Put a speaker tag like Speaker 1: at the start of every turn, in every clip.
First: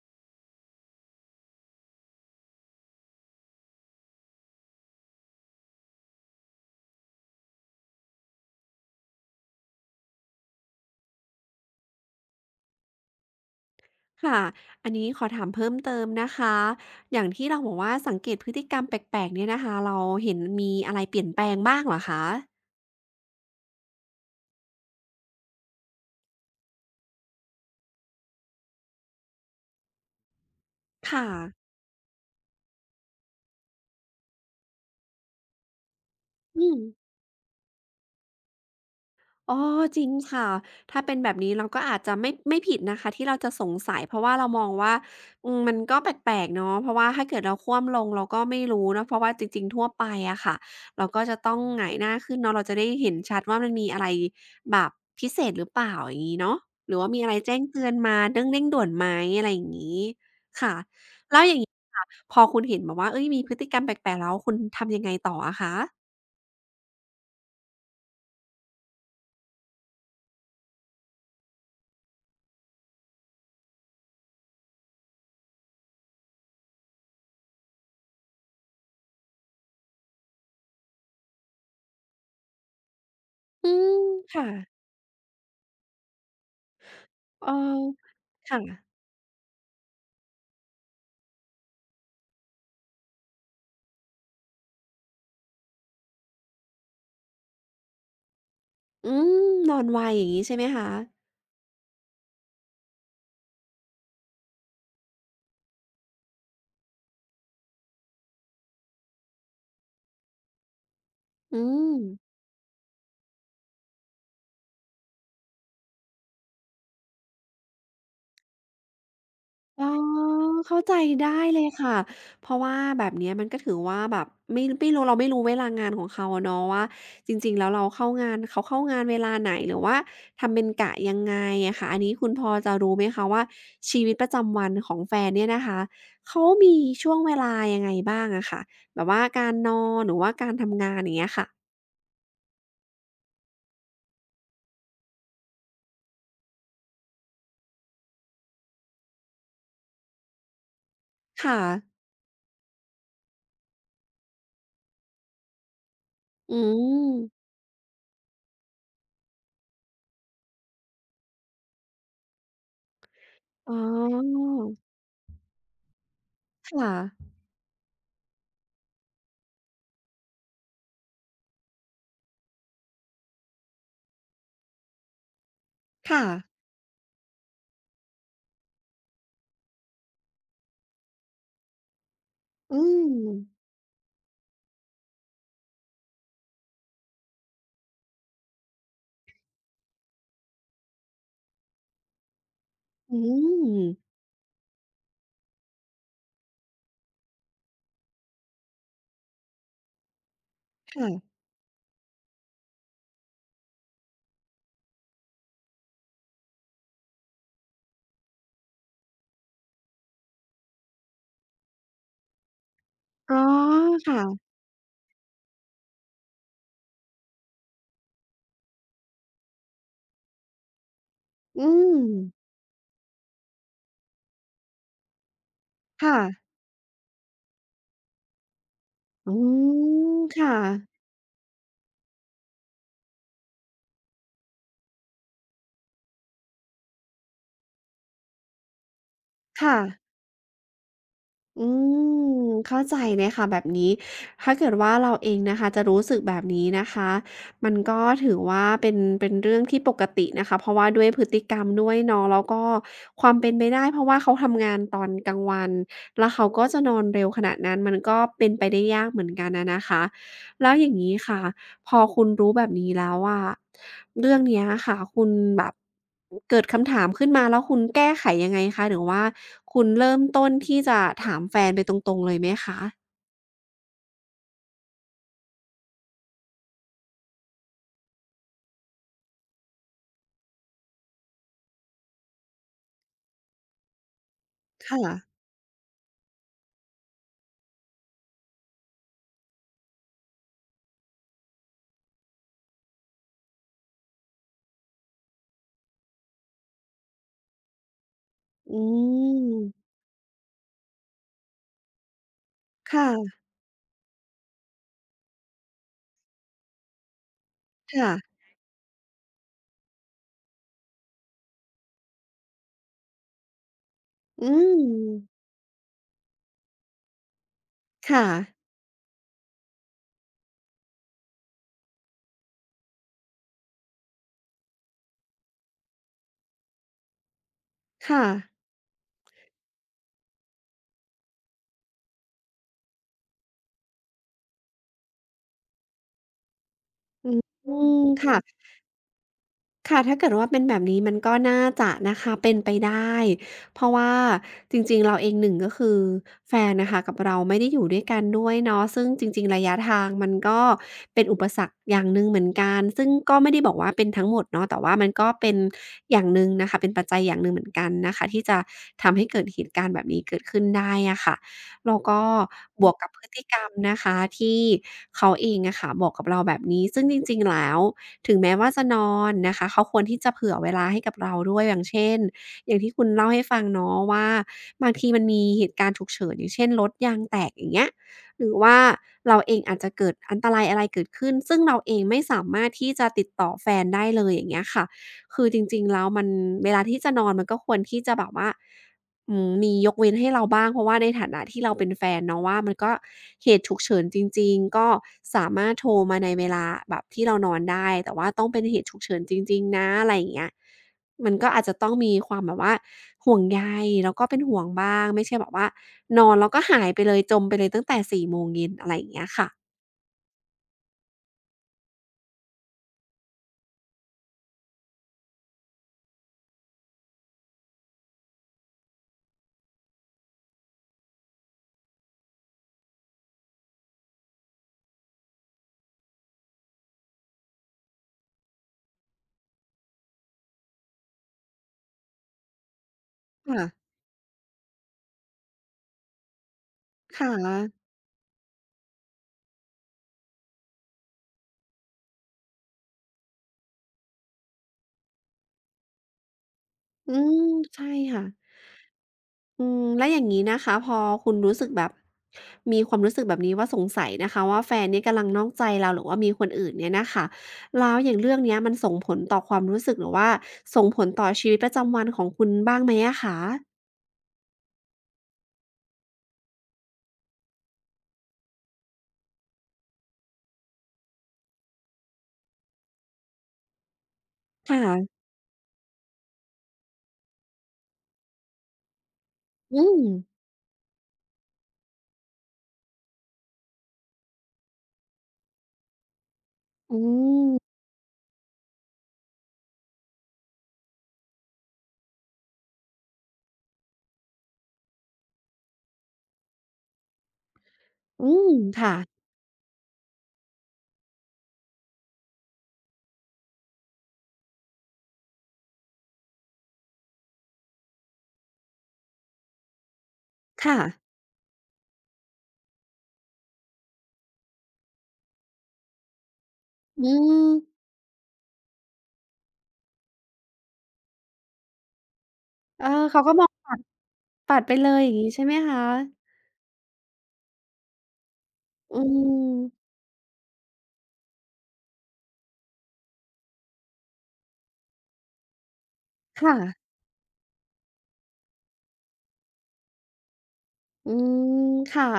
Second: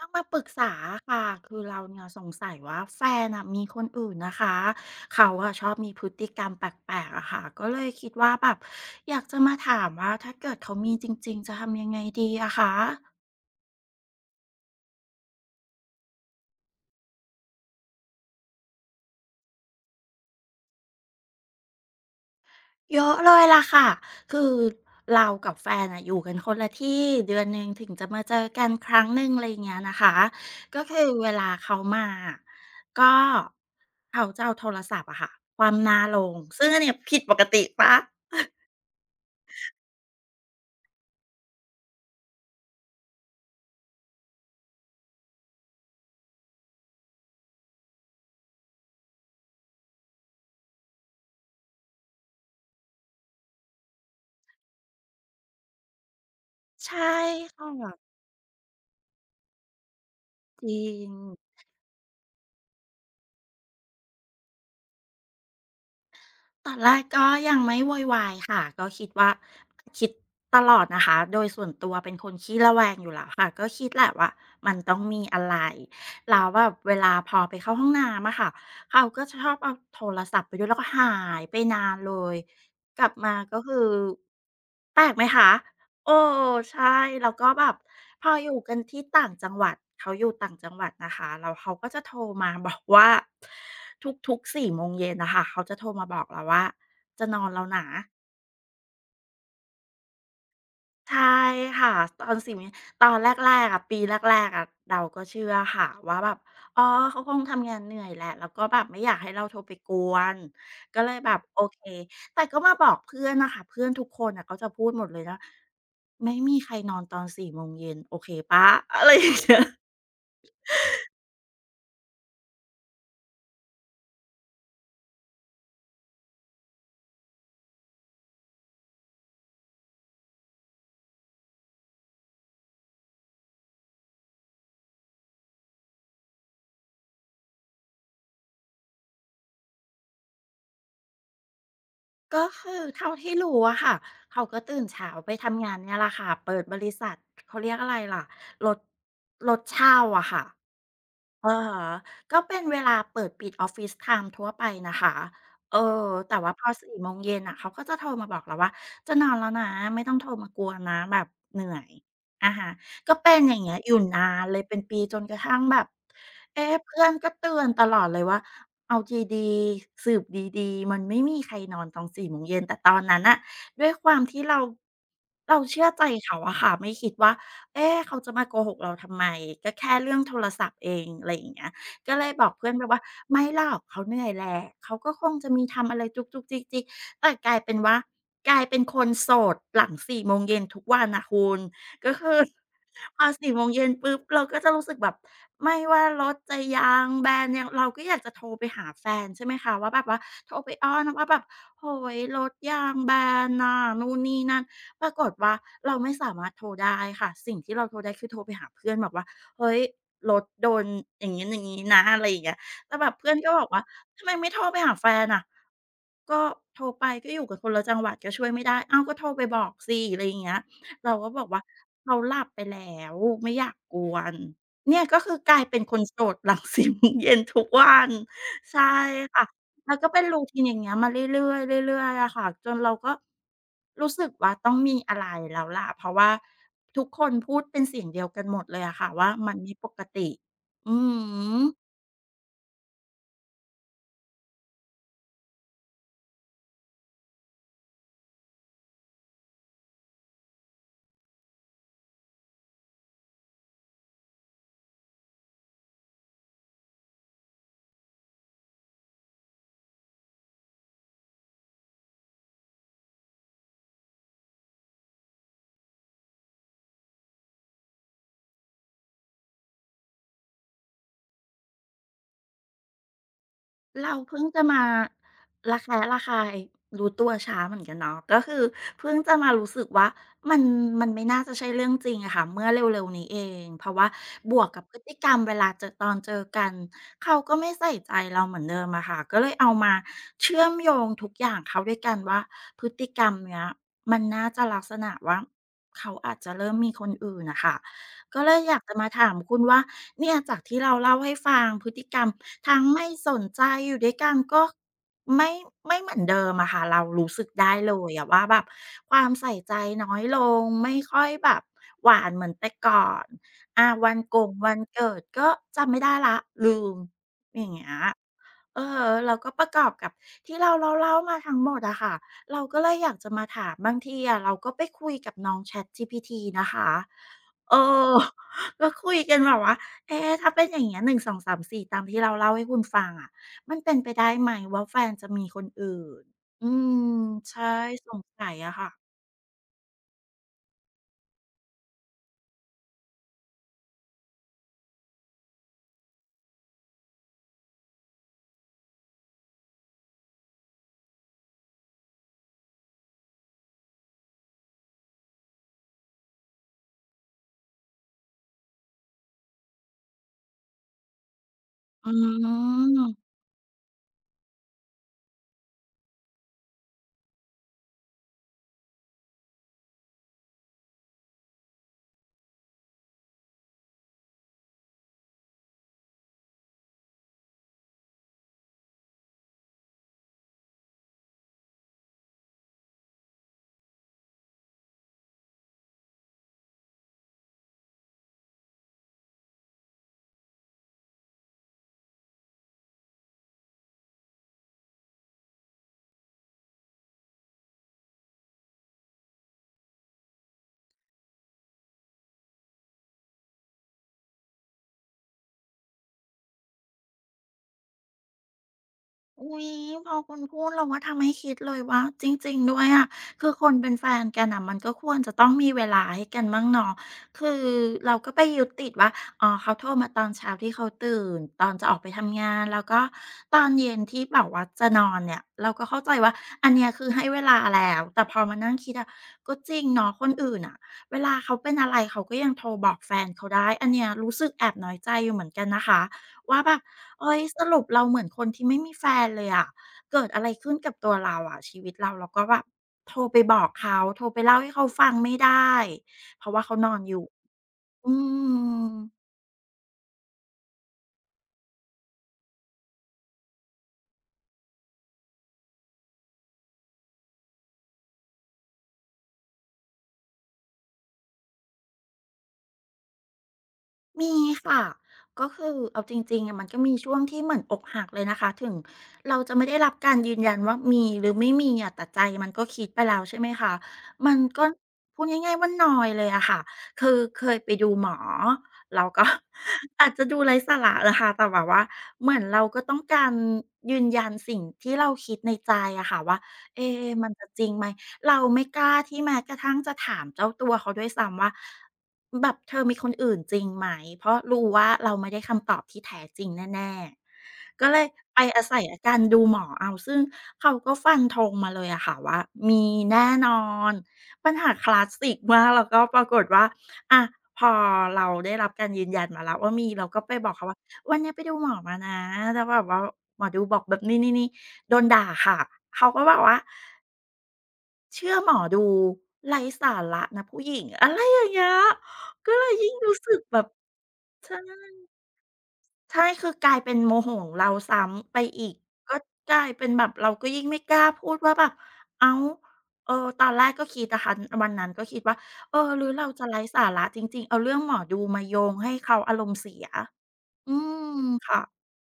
Speaker 1: ต้องมาปรึกษาค่ะคือเราเนี่ยสงสัยว่าแฟนอ่ะมีคนอื่นนะคะเขาอะชอบมีพฤติกรรมแปลกๆอะค่ะก็เลยคิดว่าแบบอยากจะมาถามว่าถ้าเกิดเขามีจริงๆจะทำยังไงดีอะคะ
Speaker 2: ค่ะ อันนี้ขอถามเพิ่มเติมนะคะ อย่างที่เราบอกว่าสังเกตพฤติกรรมแปลกๆเนี่ยนะคะ เราเห็นมีอะไรเปลี่ยนแปลงบ้างเหรอคะ
Speaker 1: เยอะเลยล่ะค่ะคือเรากับแฟนอะอยู่กันคนละที่เดือนหนึ่งถึงจะมาเจอกันครั้งหนึ่งอะไรอย่างเงี้ยนะคะก็คือ
Speaker 2: ค่ะ
Speaker 1: เวลาเขามาก็เขาจะเอาโทรศัพท์อะค่ะความหนาลง
Speaker 2: อื
Speaker 1: ซึ่งอั
Speaker 2: ม
Speaker 1: นเนี้ยผิดปกติปะ
Speaker 2: อ๋อจริงค่ะถ้าเป็นแบบนี้เราก็อาจจะไม่ผิดนะคะที่เราจะสงสัยเพราะว่าเรามองว่าอืมมันก็แปลกๆเนาะเพราะว่าถ้าเกิดเราคว่ำลงเราก็ไม่รู้เนาะเพราะว่าจริงๆทั่วไปอะค่ะเราก็จะต้องหงายหน้าขึ้นเนาะเราจะได้เห็นชัดว่ามันมีอะไรแบบพิเศษหรือเปล่าอย่างงี้เนาะหรือ
Speaker 1: ใช่
Speaker 2: ว่ามีอะไรแจ้ง
Speaker 1: ค่
Speaker 2: เตือน
Speaker 1: ะ
Speaker 2: มาเรื่องเร่งด่วนไหมอะไรอย่างงี้
Speaker 1: จ
Speaker 2: ค่ะ
Speaker 1: ริง
Speaker 2: แล้วอย่างงี้ค่ะพอคุณเห็นแบบว่าเฮ้ยมีพฤติกรรมแปลกๆแล้วคุณทำยังไงต่ออะคะ
Speaker 1: ตอนแรกก็ยังไม่โวยวายค่ะก็คิดว่าคิดตลอดนะคะโดยส่วนตัวเป็นคนขี้ระแวงอยู่แล้วค่ะก็คิดแหละว่ามันต้องมีอะไรแล้วแบบเวลาพอไปเข้าห้องน้ำอะค่ะเขาก็จะชอบเอาโทรศัพท์ไปด้วยแล้วก็หายไปนานเลยกลับมาก็
Speaker 2: อื
Speaker 1: คือ
Speaker 2: มค่ะ
Speaker 1: แปลกไหมคะ เออใช่แล้ว
Speaker 2: เอ
Speaker 1: ก็
Speaker 2: อ
Speaker 1: แบบพออยู่
Speaker 2: ค่ะ
Speaker 1: กันที่ต่างจังหวัดเขาอยู่ต่างจังหวัดนะคะแล้วเขาก็จะโทรมาบอกว่าทุกๆ4โมงเย็นน่ะค่ะเขาจะโทรมาบอกเราว่าจะนอนแล้วนะ
Speaker 2: อืมนอนไวอย่างงี้ใช่ไหมคะ
Speaker 1: ใช่ค่ะตอนสิ่งนี้ตอนแรกๆอะปีแรกๆอะเราก็เชื่อค่ะว่าแบบอ๋อเขาคงทำงานเหนื่อยแหละแล้วก็แบบไม่อยากให้เราโทรไปกวนก็เลยแบบโอ
Speaker 2: อื
Speaker 1: เค
Speaker 2: ม
Speaker 1: แต่ก็มาบอกเพื่อนน่ะค่ะเพื่อนทุกคนน่ะเขาจะพูดหมดเลยนะไม่มีใครนอนตอนสี่โมงเย็นโอเคเปล่า อะไรอย่างเงี้ย
Speaker 2: อ๋อเข้าใจได้เลยค่ะ เพราะว่าแบบเนี้ยมันก็ถือว่าแบบไม่รู้เราไม่รู้เวลางานของเขาอะเนาะว่าจริงๆแล้วเราเข้างานเขาเข้างานเวลาไหนหรือว่าทำเป็นกะยังไงอะค่ะอันนี้คุณพอจะรู้ไหมคะว่าชีวิตประจำวันของแฟนเนี่ยนะคะเขามีช่วงเวลายังไงบ้างอะค่ะแบบว่าการนอนหรือว่าการทำงานอย่างเงี้ยค่ะ
Speaker 1: ก็คือเท่าที่รู้อะค่ะเขาก็ตื่นเช้าไปทำงานเนี่ยแหละค่ะเปิดบริษัทเขาเรียกอะไรล่ะรถรถเช่าอะค่ะ อะ
Speaker 2: ค่ะ
Speaker 1: ฮะก็เป็นเวลาเปิดปิดออฟฟิศไทม์ทั่วไปนะคะเออแต่ว่า
Speaker 2: อื
Speaker 1: พอสี่โม
Speaker 2: ม
Speaker 1: งเย็นอ่ะเขาก็จะโทรมาบอกแล้วว่าจะนอนแล้วนะไม่ต้องโทรมากวนนะแบบเหนื่อยอะฮะก็เป็นอย่าง
Speaker 2: อ๋
Speaker 1: เงี้ยอยู่นาน
Speaker 2: อ
Speaker 1: เลยเป็นปีจนกระทั่งแบบเอ๊ะ
Speaker 2: ค่ะ
Speaker 1: เพื่อนก็เตือนตลอดเลยว่าเอาดีๆสืบดีๆมันไม่มีใครนอนตอนสี่โมงเย็นแต่ตอนนั้นอะด้วยความที่เราเชื่อใจ
Speaker 2: ค่ะ
Speaker 1: เขาอะค่ะไม่คิดว่า เอ๊ะเขาจะมาโกหกเราทำไมก็แค่เรื่องโทรศัพท์เองอะไรอย่างเงี้ยก็เลยบอกเพื่อน
Speaker 2: อื
Speaker 1: ไปว่า
Speaker 2: ม
Speaker 1: ไม่หรอกเขาเหนื่อยแหละเขาก็คงจะมีทำอะไรจุกๆจิกๆแต่กลายเป็นว่ากลายเป็นคนโสดหลังสี่โมงเย็นทุกวันน่ะคุณก็คือ
Speaker 2: อื
Speaker 1: พอสี่โมง
Speaker 2: ม
Speaker 1: เย็นปุ๊บเราก็จะรู้สึกแบบไม่ว่ารถจะยางแบนยังเราก็อยากจะโทรไปหาแฟนใช่ไหมคะว่าแบบว่าโทรไปอ้อนว่าแบ
Speaker 2: ค่ะ
Speaker 1: บโอ้โฮรถยางแบนน่ะนู่นนี่นั่น ปรากฏว่าเราไม่สามารถโทรได้ค่ะสิ่งที่เราโทรได้คือโทรไปหาเพื่อนบอกว่าเฮ้ยรถโดนอย่างงี้อย่างงี้นะอะไรอย่างเงี้ยแต่แบบเพื่อ
Speaker 2: อ๋
Speaker 1: น
Speaker 2: อ
Speaker 1: ก็บอกว่าทำไม
Speaker 2: ค่ะ
Speaker 1: ไม่โทรไปหาแฟนอะก็โทรไปก็อยู่กันคนละจังหวัดก็ช่วยไม่ได้อ้าวก็โทรไปบอกสิอะไรอย่างเงี้ยเราก็บอกว่า
Speaker 2: อืม
Speaker 1: เขาหลับไปแล้วไม่อยากกวนเนี่ยก็คือกลายเป็นคน
Speaker 2: ค่ะ
Speaker 1: โสด หลังสี่โมงเย็นทุกวันใช่
Speaker 2: อื
Speaker 1: ค่ะ แล้วก็
Speaker 2: ม
Speaker 1: เป็น
Speaker 2: ค่ะ
Speaker 1: routine อย่างเงี้ยมาเรื่อยๆเรื่อยๆอะค่ะจนเราก็รู้สึกว่าต้องมีอะไรแล้วล่ะเพราะว่าทุกคนพูดเป็นเสียงเดียวกันหมดเลยอะค่ะว่ามันไม่
Speaker 2: ค่ะ
Speaker 1: ปกติอือฮ
Speaker 2: อื
Speaker 1: ึ
Speaker 2: มเข้าใจเลยค่ะแบบนี้ถ้าเกิดว่าเราเองนะคะจะรู้สึกแบบนี้นะคะมันก็ถือว่าเป็นเรื่องที่ปกตินะคะเพราะว่าด้วยพฤติกรรมด้วยเนาะแล้วก็ความเป็นไปได้เพราะว่าเขาทำงานตอนกลางวันแล้วเขาก็จะนอนเร็วขนาดนั้นมันก็เป็นไปได้ยากเหมือนกันอะนะคะแล้วอย่างงี้ค่ะ พอคุณรู้แบบนี้แล้วอะเรื่องเนี้ยค่ะคุณแบบเกิดคำถามขึ้นมาแล้วคุณแก้ไขยังไงคะหรือว่าคุณเริ่มต้นที่จะถามแฟนไปตรงๆเลยไหมคะ
Speaker 1: เราเพิ่งจะมาระแคะระคายรู้ตัวช้าเหมือนกันเนาะก็คือเพิ่งจะมารู้สึกว่ามันมันไม่น่าจะใช่เรื่องจริงอะค่ะเมื่อเร็วๆนี้เองเพราะว่าบวกกับพฤ
Speaker 2: ค่ะ
Speaker 1: ติกรรมเวลาเจอตอนเจอกันเขาก็ไม่ใส่ใจเราเหมือนเดิมอะค่ะก็เลยเอามาเชื่อมโยงทุกอย่างเข้าด้วยกันว่าพฤติกรรมเนี้ยมันน่าจะลักษณะว่าเขาอาจจะเริ่มมีคนอื่นน่ะค่ะ ก็เลยอยา
Speaker 2: อื
Speaker 1: กจะมาถามคุณว่า
Speaker 2: ม
Speaker 1: เนี่ยจากที่เราเล่าให้ฟังพฤติกรรมทั้งไม่ส
Speaker 2: ค่ะ
Speaker 1: นใจอยู่ด้วยกันก็ไม่ไม่เหมือนเดิมอะค่ะเรารู้สึกได้เลย
Speaker 2: ค่ะ
Speaker 1: อะว่าแบบความใส่ใจน้อยลงไม่ค่อยแบบหวานเหมือนแต่ก่อนอาวันก
Speaker 2: อื
Speaker 1: งวันเกิด
Speaker 2: ม
Speaker 1: ก็จำไม่ได้แล้วลืมอย่างเงี้ย
Speaker 2: ค่ะ
Speaker 1: เออแล้วก็ประกอบกับที่เราเล่าๆมาทั้งหมดอะค่ะเราก็เลยอยากจะมาถามบางทีอะเราก็ไปคุยกับน้อง ChatGPT นะคะเออ
Speaker 2: ค่ะ
Speaker 1: ก็คุยกันแบบว่าเอ๊ะถ้าเป็นอย่างเงี้ย1 2 3 4ตามที่เราเล่าให้คุณฟังอะมันเป็นไปได้ไหมว่าแฟนจะมีคนอื่นอืมใช่
Speaker 2: อืม
Speaker 1: สงสัย
Speaker 2: ค่ะ
Speaker 1: อะค่ะ
Speaker 2: ค่ะถ้าเกิดว่าเป็นแบบนี้มันก็น่าจะนะคะเป็นไปได้เพราะว่าจริงๆเราเองหนึ่งก็คือแฟนนะคะกับเราไม่ได้อยู่ด้วยกันด้วยเนาะซึ่งจริงๆระยะทางมันก็เป็นอุปสรรคอย่างหนึ่งเหมือนกันซึ่งก็ไม่ได้บอกว่าเป็นทั้งหมดเนาะแต่ว่ามันก็เป็นอย่างหนึ่งนะคะเป็นปัจจัยอย่างหนึ่งเหมือนกันนะคะที่จะทำให้เกิดเหตุการณ์แบบนี้เกิดขึ้นได้อะค่ะแล้ว
Speaker 1: อื
Speaker 2: ก็บวกกับพ
Speaker 1: ม
Speaker 2: ฤติกรรมนะคะที่เขาเองอะค่ะบอกกับเราแบบนี้ซึ่งจริงๆแล้ว ถึงแม้ว่าจะนอนนะคะเขาควรที่จะเผื่อเวลาให้กับเราด้วยอย่างเช่นอย่างที่คุณเล่าให้ฟังเนาะว่าบางทีมันมีเหตุการณ์ฉุกเฉินอย่างเช่นรถยางแตกอย่างเงี้ยหรือว่าเราเองอาจจะเกิดอันตรายอะไรเกิดขึ้นซึ่งเราเองไม่สามารถที่จะติดต่อแฟนได้เลยอย่างเงี้ยค่ะคือจริงๆแล้วมันเวลาที่จะนอนมันก็ควรที่จะแบบว่า อืมมียกเว้นให้เราบ้างเพราะว่าในฐานะที่เราเป็นแฟนเนาะว่ามันก็เหตุฉุกเฉินจริงๆก็สามารถโทรมาในเวลาแบบที่เรานอนได้แต่ว่าต้องเป็นเหตุฉุกเฉินจริงๆนะอะไรอย่างเงี้ยมันก็อาจจะต้องมีความแบบว่าห่วงใยแล้วก็เป็นห่วงบ้างไม่ใช่แบบว่านอนแล้วก็หายไปเลยจมไปเลยตั้งแต่4 โมงเย็นอะไรอย่างเงี้ยค่ะ
Speaker 1: อุ๊ยพอคุณพูดเราว่าทำให้คิดเลยว่าจริงๆด้วยอะคือคนเป็นแฟนกันน่ะมันก็ควรจะต้องมีเวลาให้กันบ้างเนาะคือเราก็ไปยึดติดว่าอ๋อเขาโทรมาตอนเช้าที่เขาตื่นตอนจะออกไปทำงานแล้วก็ตอนเย็นที่แบบว่าจะนอนเนี่ยเราก็เข้าใจว่าอันเนี้ยคือให้เวลาแล้วแต่พอมานั่งคิดอะก็จริงเนาะคนอื่นน่ะเวลาเขาเป็นอะไรเขาก็ยังโทรบอกแฟนเขาได้อั
Speaker 2: ค่ะ
Speaker 1: นเนี้ยรู้สึกแอบน้อยใจอยู่เหมือนกันนะคะว่าแบบ
Speaker 2: ค่ะ
Speaker 1: เอ้ยสรุปเราเหมือนคนที่ไม่มีแฟนเลยอะเกิดอะไรขึ้นกับตัวเราอะชีวิตเราเราก็แบบโทรไปบอกเขาโทรไปเล่าให้เขาฟังไม่ได้เพราะว่าเขานอนอ
Speaker 2: อื
Speaker 1: ยู่
Speaker 2: มใช่
Speaker 1: อื
Speaker 2: ค่ะ
Speaker 1: ม
Speaker 2: อืมแล้วอย่างนี้นะคะพอคุณรู้สึกแบบมีความรู้สึกแบบนี้ว่าสงสัยนะคะว่าแฟนเนี่ยกำลังนอกใจเราหรือว่ามีคนอื่นเนี่ยนะคะแล้วอย่างเรื่องเนี้ยมันส่งผลต่อความรู้สึกหรือว่าส่งผลต่อชีวิตประจำวันของคุณบ้างไหมอะคะ
Speaker 1: มีค่ะก็คือเอาจริงๆอะมันก็มีช่วงที่เหมือนอกหักเลยนะคะถึงเราจะไม่ได้รับการยืนยันว่ามีหรือไม่มีอะแต่ใจมันก็คิดไปแล้วใช่ไหมคะมันก็
Speaker 2: ค่ะ
Speaker 1: พูดง่ายๆว่านอยเลยอะค่ะคือเคยไปดูหมอแล้วก็
Speaker 2: อืม
Speaker 1: อาจจะดูไร้สาระนะคะแต่แบบว่าเหมือนเราก็ต้องการยืนยันสิ่งที่เราคิดในใจอะค่ะว่าเอ๊
Speaker 2: อื
Speaker 1: ะมันจะ
Speaker 2: ม
Speaker 1: จริงไหมเราไม่กล้าที่แม้กระทั่งจะถามเจ้าตัวเขาด้วยซ้ำว่า แบบเธอมีคนอื่นจริงไหม เพราะรู้ว่าเราไม่ได้คำตอบที่แท้จริงแน่ๆ ก็เลย
Speaker 2: อื
Speaker 1: ไป
Speaker 2: ม
Speaker 1: อาศัย
Speaker 2: ค่ะ
Speaker 1: อาการดูหมอเอาซึ่งเขาก็ฟันธงมาเลยอะค่ะว่ามีแน่นอน ปัญหาคลาสสิกมากแล้วก็ปรากฏว่าอะพอเราได้รับการยืนยันมาแล้วว่ามีเราก็ไปบอกเขา
Speaker 2: ค่ะ
Speaker 1: ว่าวันเนี้ยไปดูหมอมานะแล้วแบบว่าหมอดูบอกแบบนี้ๆๆโดนด่าค่ะเขาก็บอกว่า
Speaker 2: อืม
Speaker 1: เชื่อหมอดูไร้สาระนะผู้หญิงอะไรอย่างเงี้ยก็เลย
Speaker 2: เออ
Speaker 1: ยิ่งรู้
Speaker 2: เขาก็
Speaker 1: สึก
Speaker 2: มอง
Speaker 1: แบบ
Speaker 2: ปัด
Speaker 1: ใช่
Speaker 2: ปัดไปเลยอย่างงี้ใช่ไหมคะ
Speaker 1: ใช่คือกลายเป็นโมโหของเราซ้ำไปอีก
Speaker 2: อื
Speaker 1: ก็กลายเป็
Speaker 2: ม
Speaker 1: นแบบเราก็ยิ่งไม่กล้าพูดว่าแบบอ้าวเออตอนแรกก็คิดนะคะวันนั้นก็คิดว่าเออหรือเราจะ
Speaker 2: ค่ะ
Speaker 1: ไร้สาระจริงๆเอาเรื่องหมอดูมาโยงให้เขาอารมณ์เสียอื
Speaker 2: อื
Speaker 1: มค่ะ
Speaker 2: มค่ะ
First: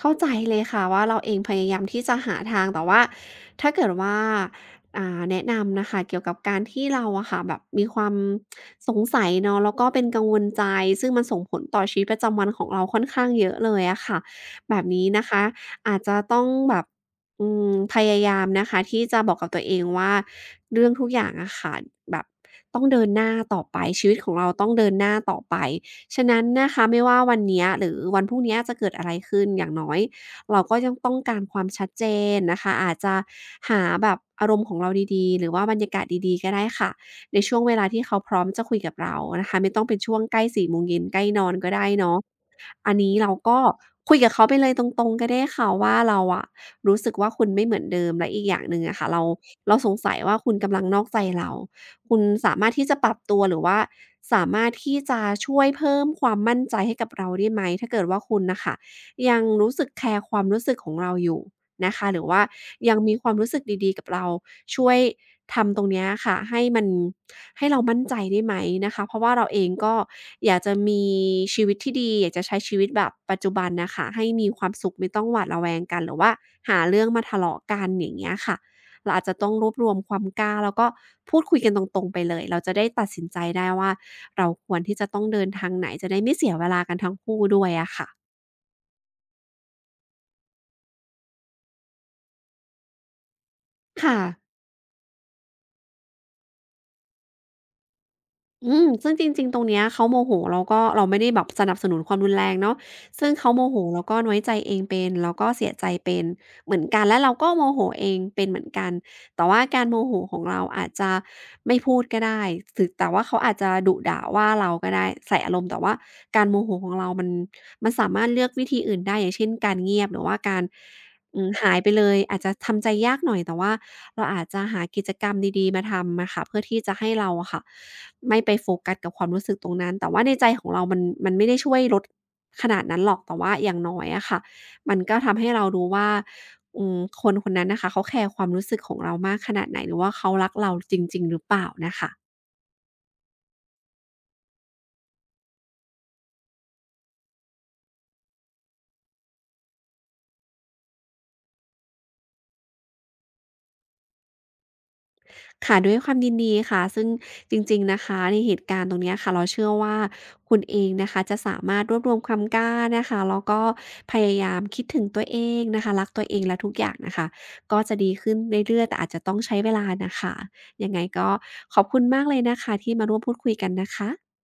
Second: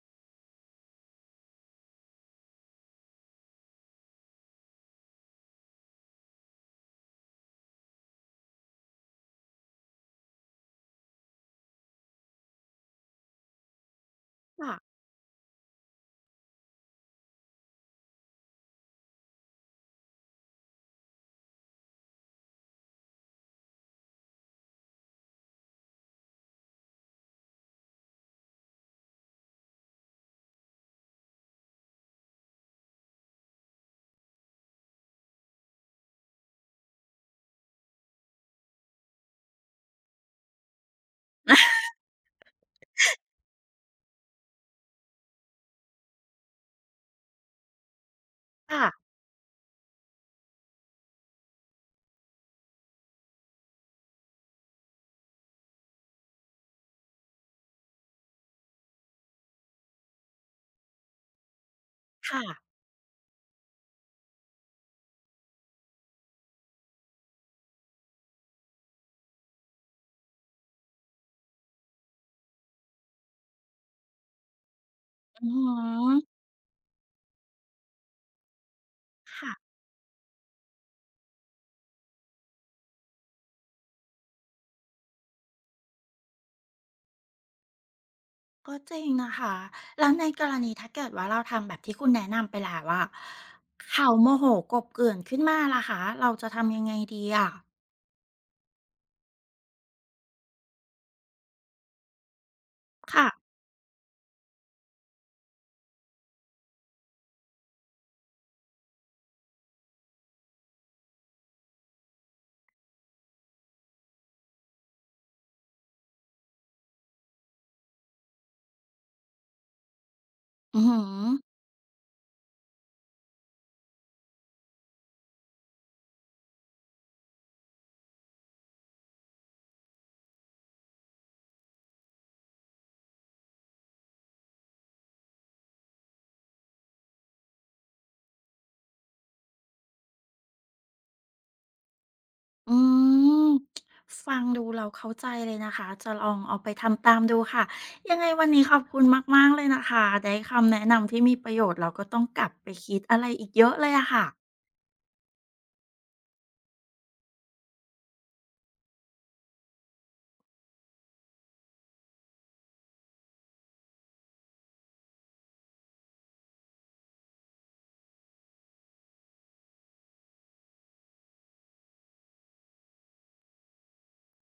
Speaker 2: เข้าใจเลยค่ะว่าเราเองพยายามที่จะหาทางแต่ว่าถ้าเกิดว่าแนะนำน่ะค่ะเกี่ยวกับการที่เราอะค่ะแบบมีความสงสัยเนาะแล้วก็เป็นกังวลใจซึ่งมันส่งผลต่อชีวิตประจำวันของเราค่อนข้างเยอะเลยอะค่ะ
Speaker 1: ค่ะ
Speaker 2: แบบนี้นะคะอาจจะต้องแบบพยายามนะคะที่จะบอกกับตัวเองว่าเรื่องทุกอย่างอะค่ะแบบต้องเดินหน้าต่อไปชีวิตของเราต้องเดินหน้าต่อไป ฉะนั้นนะคะไม่ว่าวันเนี้ยหรือวันพรุ่งเนี้ยจะเกิดอะไรขึ้นอย่างน้อยเราก็ยังต้องการความชัดเจนนะคะอาจจะหาแบบอารมณ์ของเราดีๆหรือว่าบรรยากาศดีๆก็ได้ค่ะในช่วงเวลาที่เขาพร้อมจะคุยกับเรานะคะไม่ต้องเป็นช่วงใกล้4โมงเย็นใกล้นอนก็ได้เนาะอันนี้เราก็คุยกับเขาไปเลยตรงๆก็ได้ค่ะว่าเราอะรู้สึกว่าคุณไม่เหมือนเดิมและอีกอย่างหนึ่ง
Speaker 1: ค่ะ
Speaker 2: อะค่ะเราสงสัยว่าคุณกำลังนอกใจเรา คุณสามารถที่จะปรับตัวหรือว่าสามารถที่จะช่วยเพิ่มความมั่นใจให้กับเราได้ไหมถ้าเกิดว่าคุณน่ะค่ะยังรู้สึกแคร์ความรู้สึกของเราอยู่นะคะหรือว่า
Speaker 1: ค่ะ
Speaker 2: ยังมีความรู้สึกดีๆกับเราช่วยทำตรงเนี้ยค่ะให้มันให้เรามั่นใจได้ไหมนะคะเพราะว่าเราเองก็อยากจะมีชีวิตที่ดีอยากจะใช้ชีวิตแบบปัจจุบันน่ะค่ะให้มีความสุขไม่ต้องหวา
Speaker 1: อื
Speaker 2: ด
Speaker 1: อฮ
Speaker 2: ระแวงกันห
Speaker 1: ึ
Speaker 2: รือว่าหาเรื่องมาทะเลาะกันอย่างเงี้ยค่ะ เราอาจจะต้องร
Speaker 1: ค่ะ
Speaker 2: วบรวมความกล้าแล้วก็พูดคุยกันตรงๆไปเลย เราจะได้ตัดสินใจได้ว่าเราควรที่จะต้องเดินทางไหนจะได้ไม่เสียเวลากันทั้งคู่ด้วยอะค่ะ
Speaker 1: ก็จริงนะคะ แล้วในกรณีถ้าเกิดว่าเราทำแบบที่คุณแนะนำไปแล้วอะเขา
Speaker 2: ค่ะ
Speaker 1: โมโหกลบเกลื่อนขึ้นมาล่ะคะเราจะทำยังไงดีอะ
Speaker 2: ซึ่งจริงๆ ตรงเนี้ยเขาโมโหเราก็เราไม่ได้แบบสนับสนุนความรุนแรงเนาะ
Speaker 1: ค่ะ
Speaker 2: ซึ่งเขาโมโหแล้วก็น้อยใจเองเป็นแล้วก็เสียใจเป็นเหมือนกันและเราก็โมโหเองเป็นเหมือนกันแต่ว่าการโมโหของเราอาจจะไม่พูดก็ได้แต่ว่าเขาอาจจะดุด่าว่าเราก็ได้ใส่อารมณ์แต่ว่าการโมโหของเรามันสามารถเลือกวิธีอื่นได้อย่างเช่นการเงียบหรือว่าการ
Speaker 1: อือฮอ
Speaker 2: หายไปเลยอาจจะทำใจยากหน่อยแต่ว่าเราอาจจะหากิจกรรมดีๆมาทำอะค่ะเพื่อที่จะให้เราอะค่ะไม่ไปโฟกัสกับความรู้สึกตรงนั้นแต่ว่าในใจของเรามันไม่ได้ช่วยลดขนาดนั้นหรอกแต่ว่าอย่างน้อยอะค่ะมันก็ทำให้เรารู้ว่าคนคนนั้นน่ะค่ะเขาแคร์ความรู้สึกของเรามากขนาดไหนหรือว่าเขารักเราจริงๆหรือเปล่าน่ะค่ะ
Speaker 1: อืมฟังดูเราเข้าใจเลยนะคะจะลองเอาไปทำตามดูค่ะยังไงวันนี้ขอบคุณมากๆเลยนะคะได้คำแนะนำที่มีประโยชน์เราก็ต้องกลับไปคิดอะไรอีกเยอะเลยอะค่ะ
Speaker 2: ค่ะด้วยความยินดีค่ะซึ่งจริงๆนะคะในเหตุการณ์ตรงเนี้ยค่ะเราเชื่อว่าคุณเองนะคะจะสามารถรวบรวมความกล้านะคะแล้วก็พยายามคิดถึงตัวเองนะคะรักตัวเองและทุกอย่างนะคะก็จะดีขึ้นเรื่อยๆแต่อาจจะต้องใช้เวลาน่ะค่ะยังไงก็ขอบคุณมากเลยนะคะที่มาร่วมพูดคุยกันนะคะ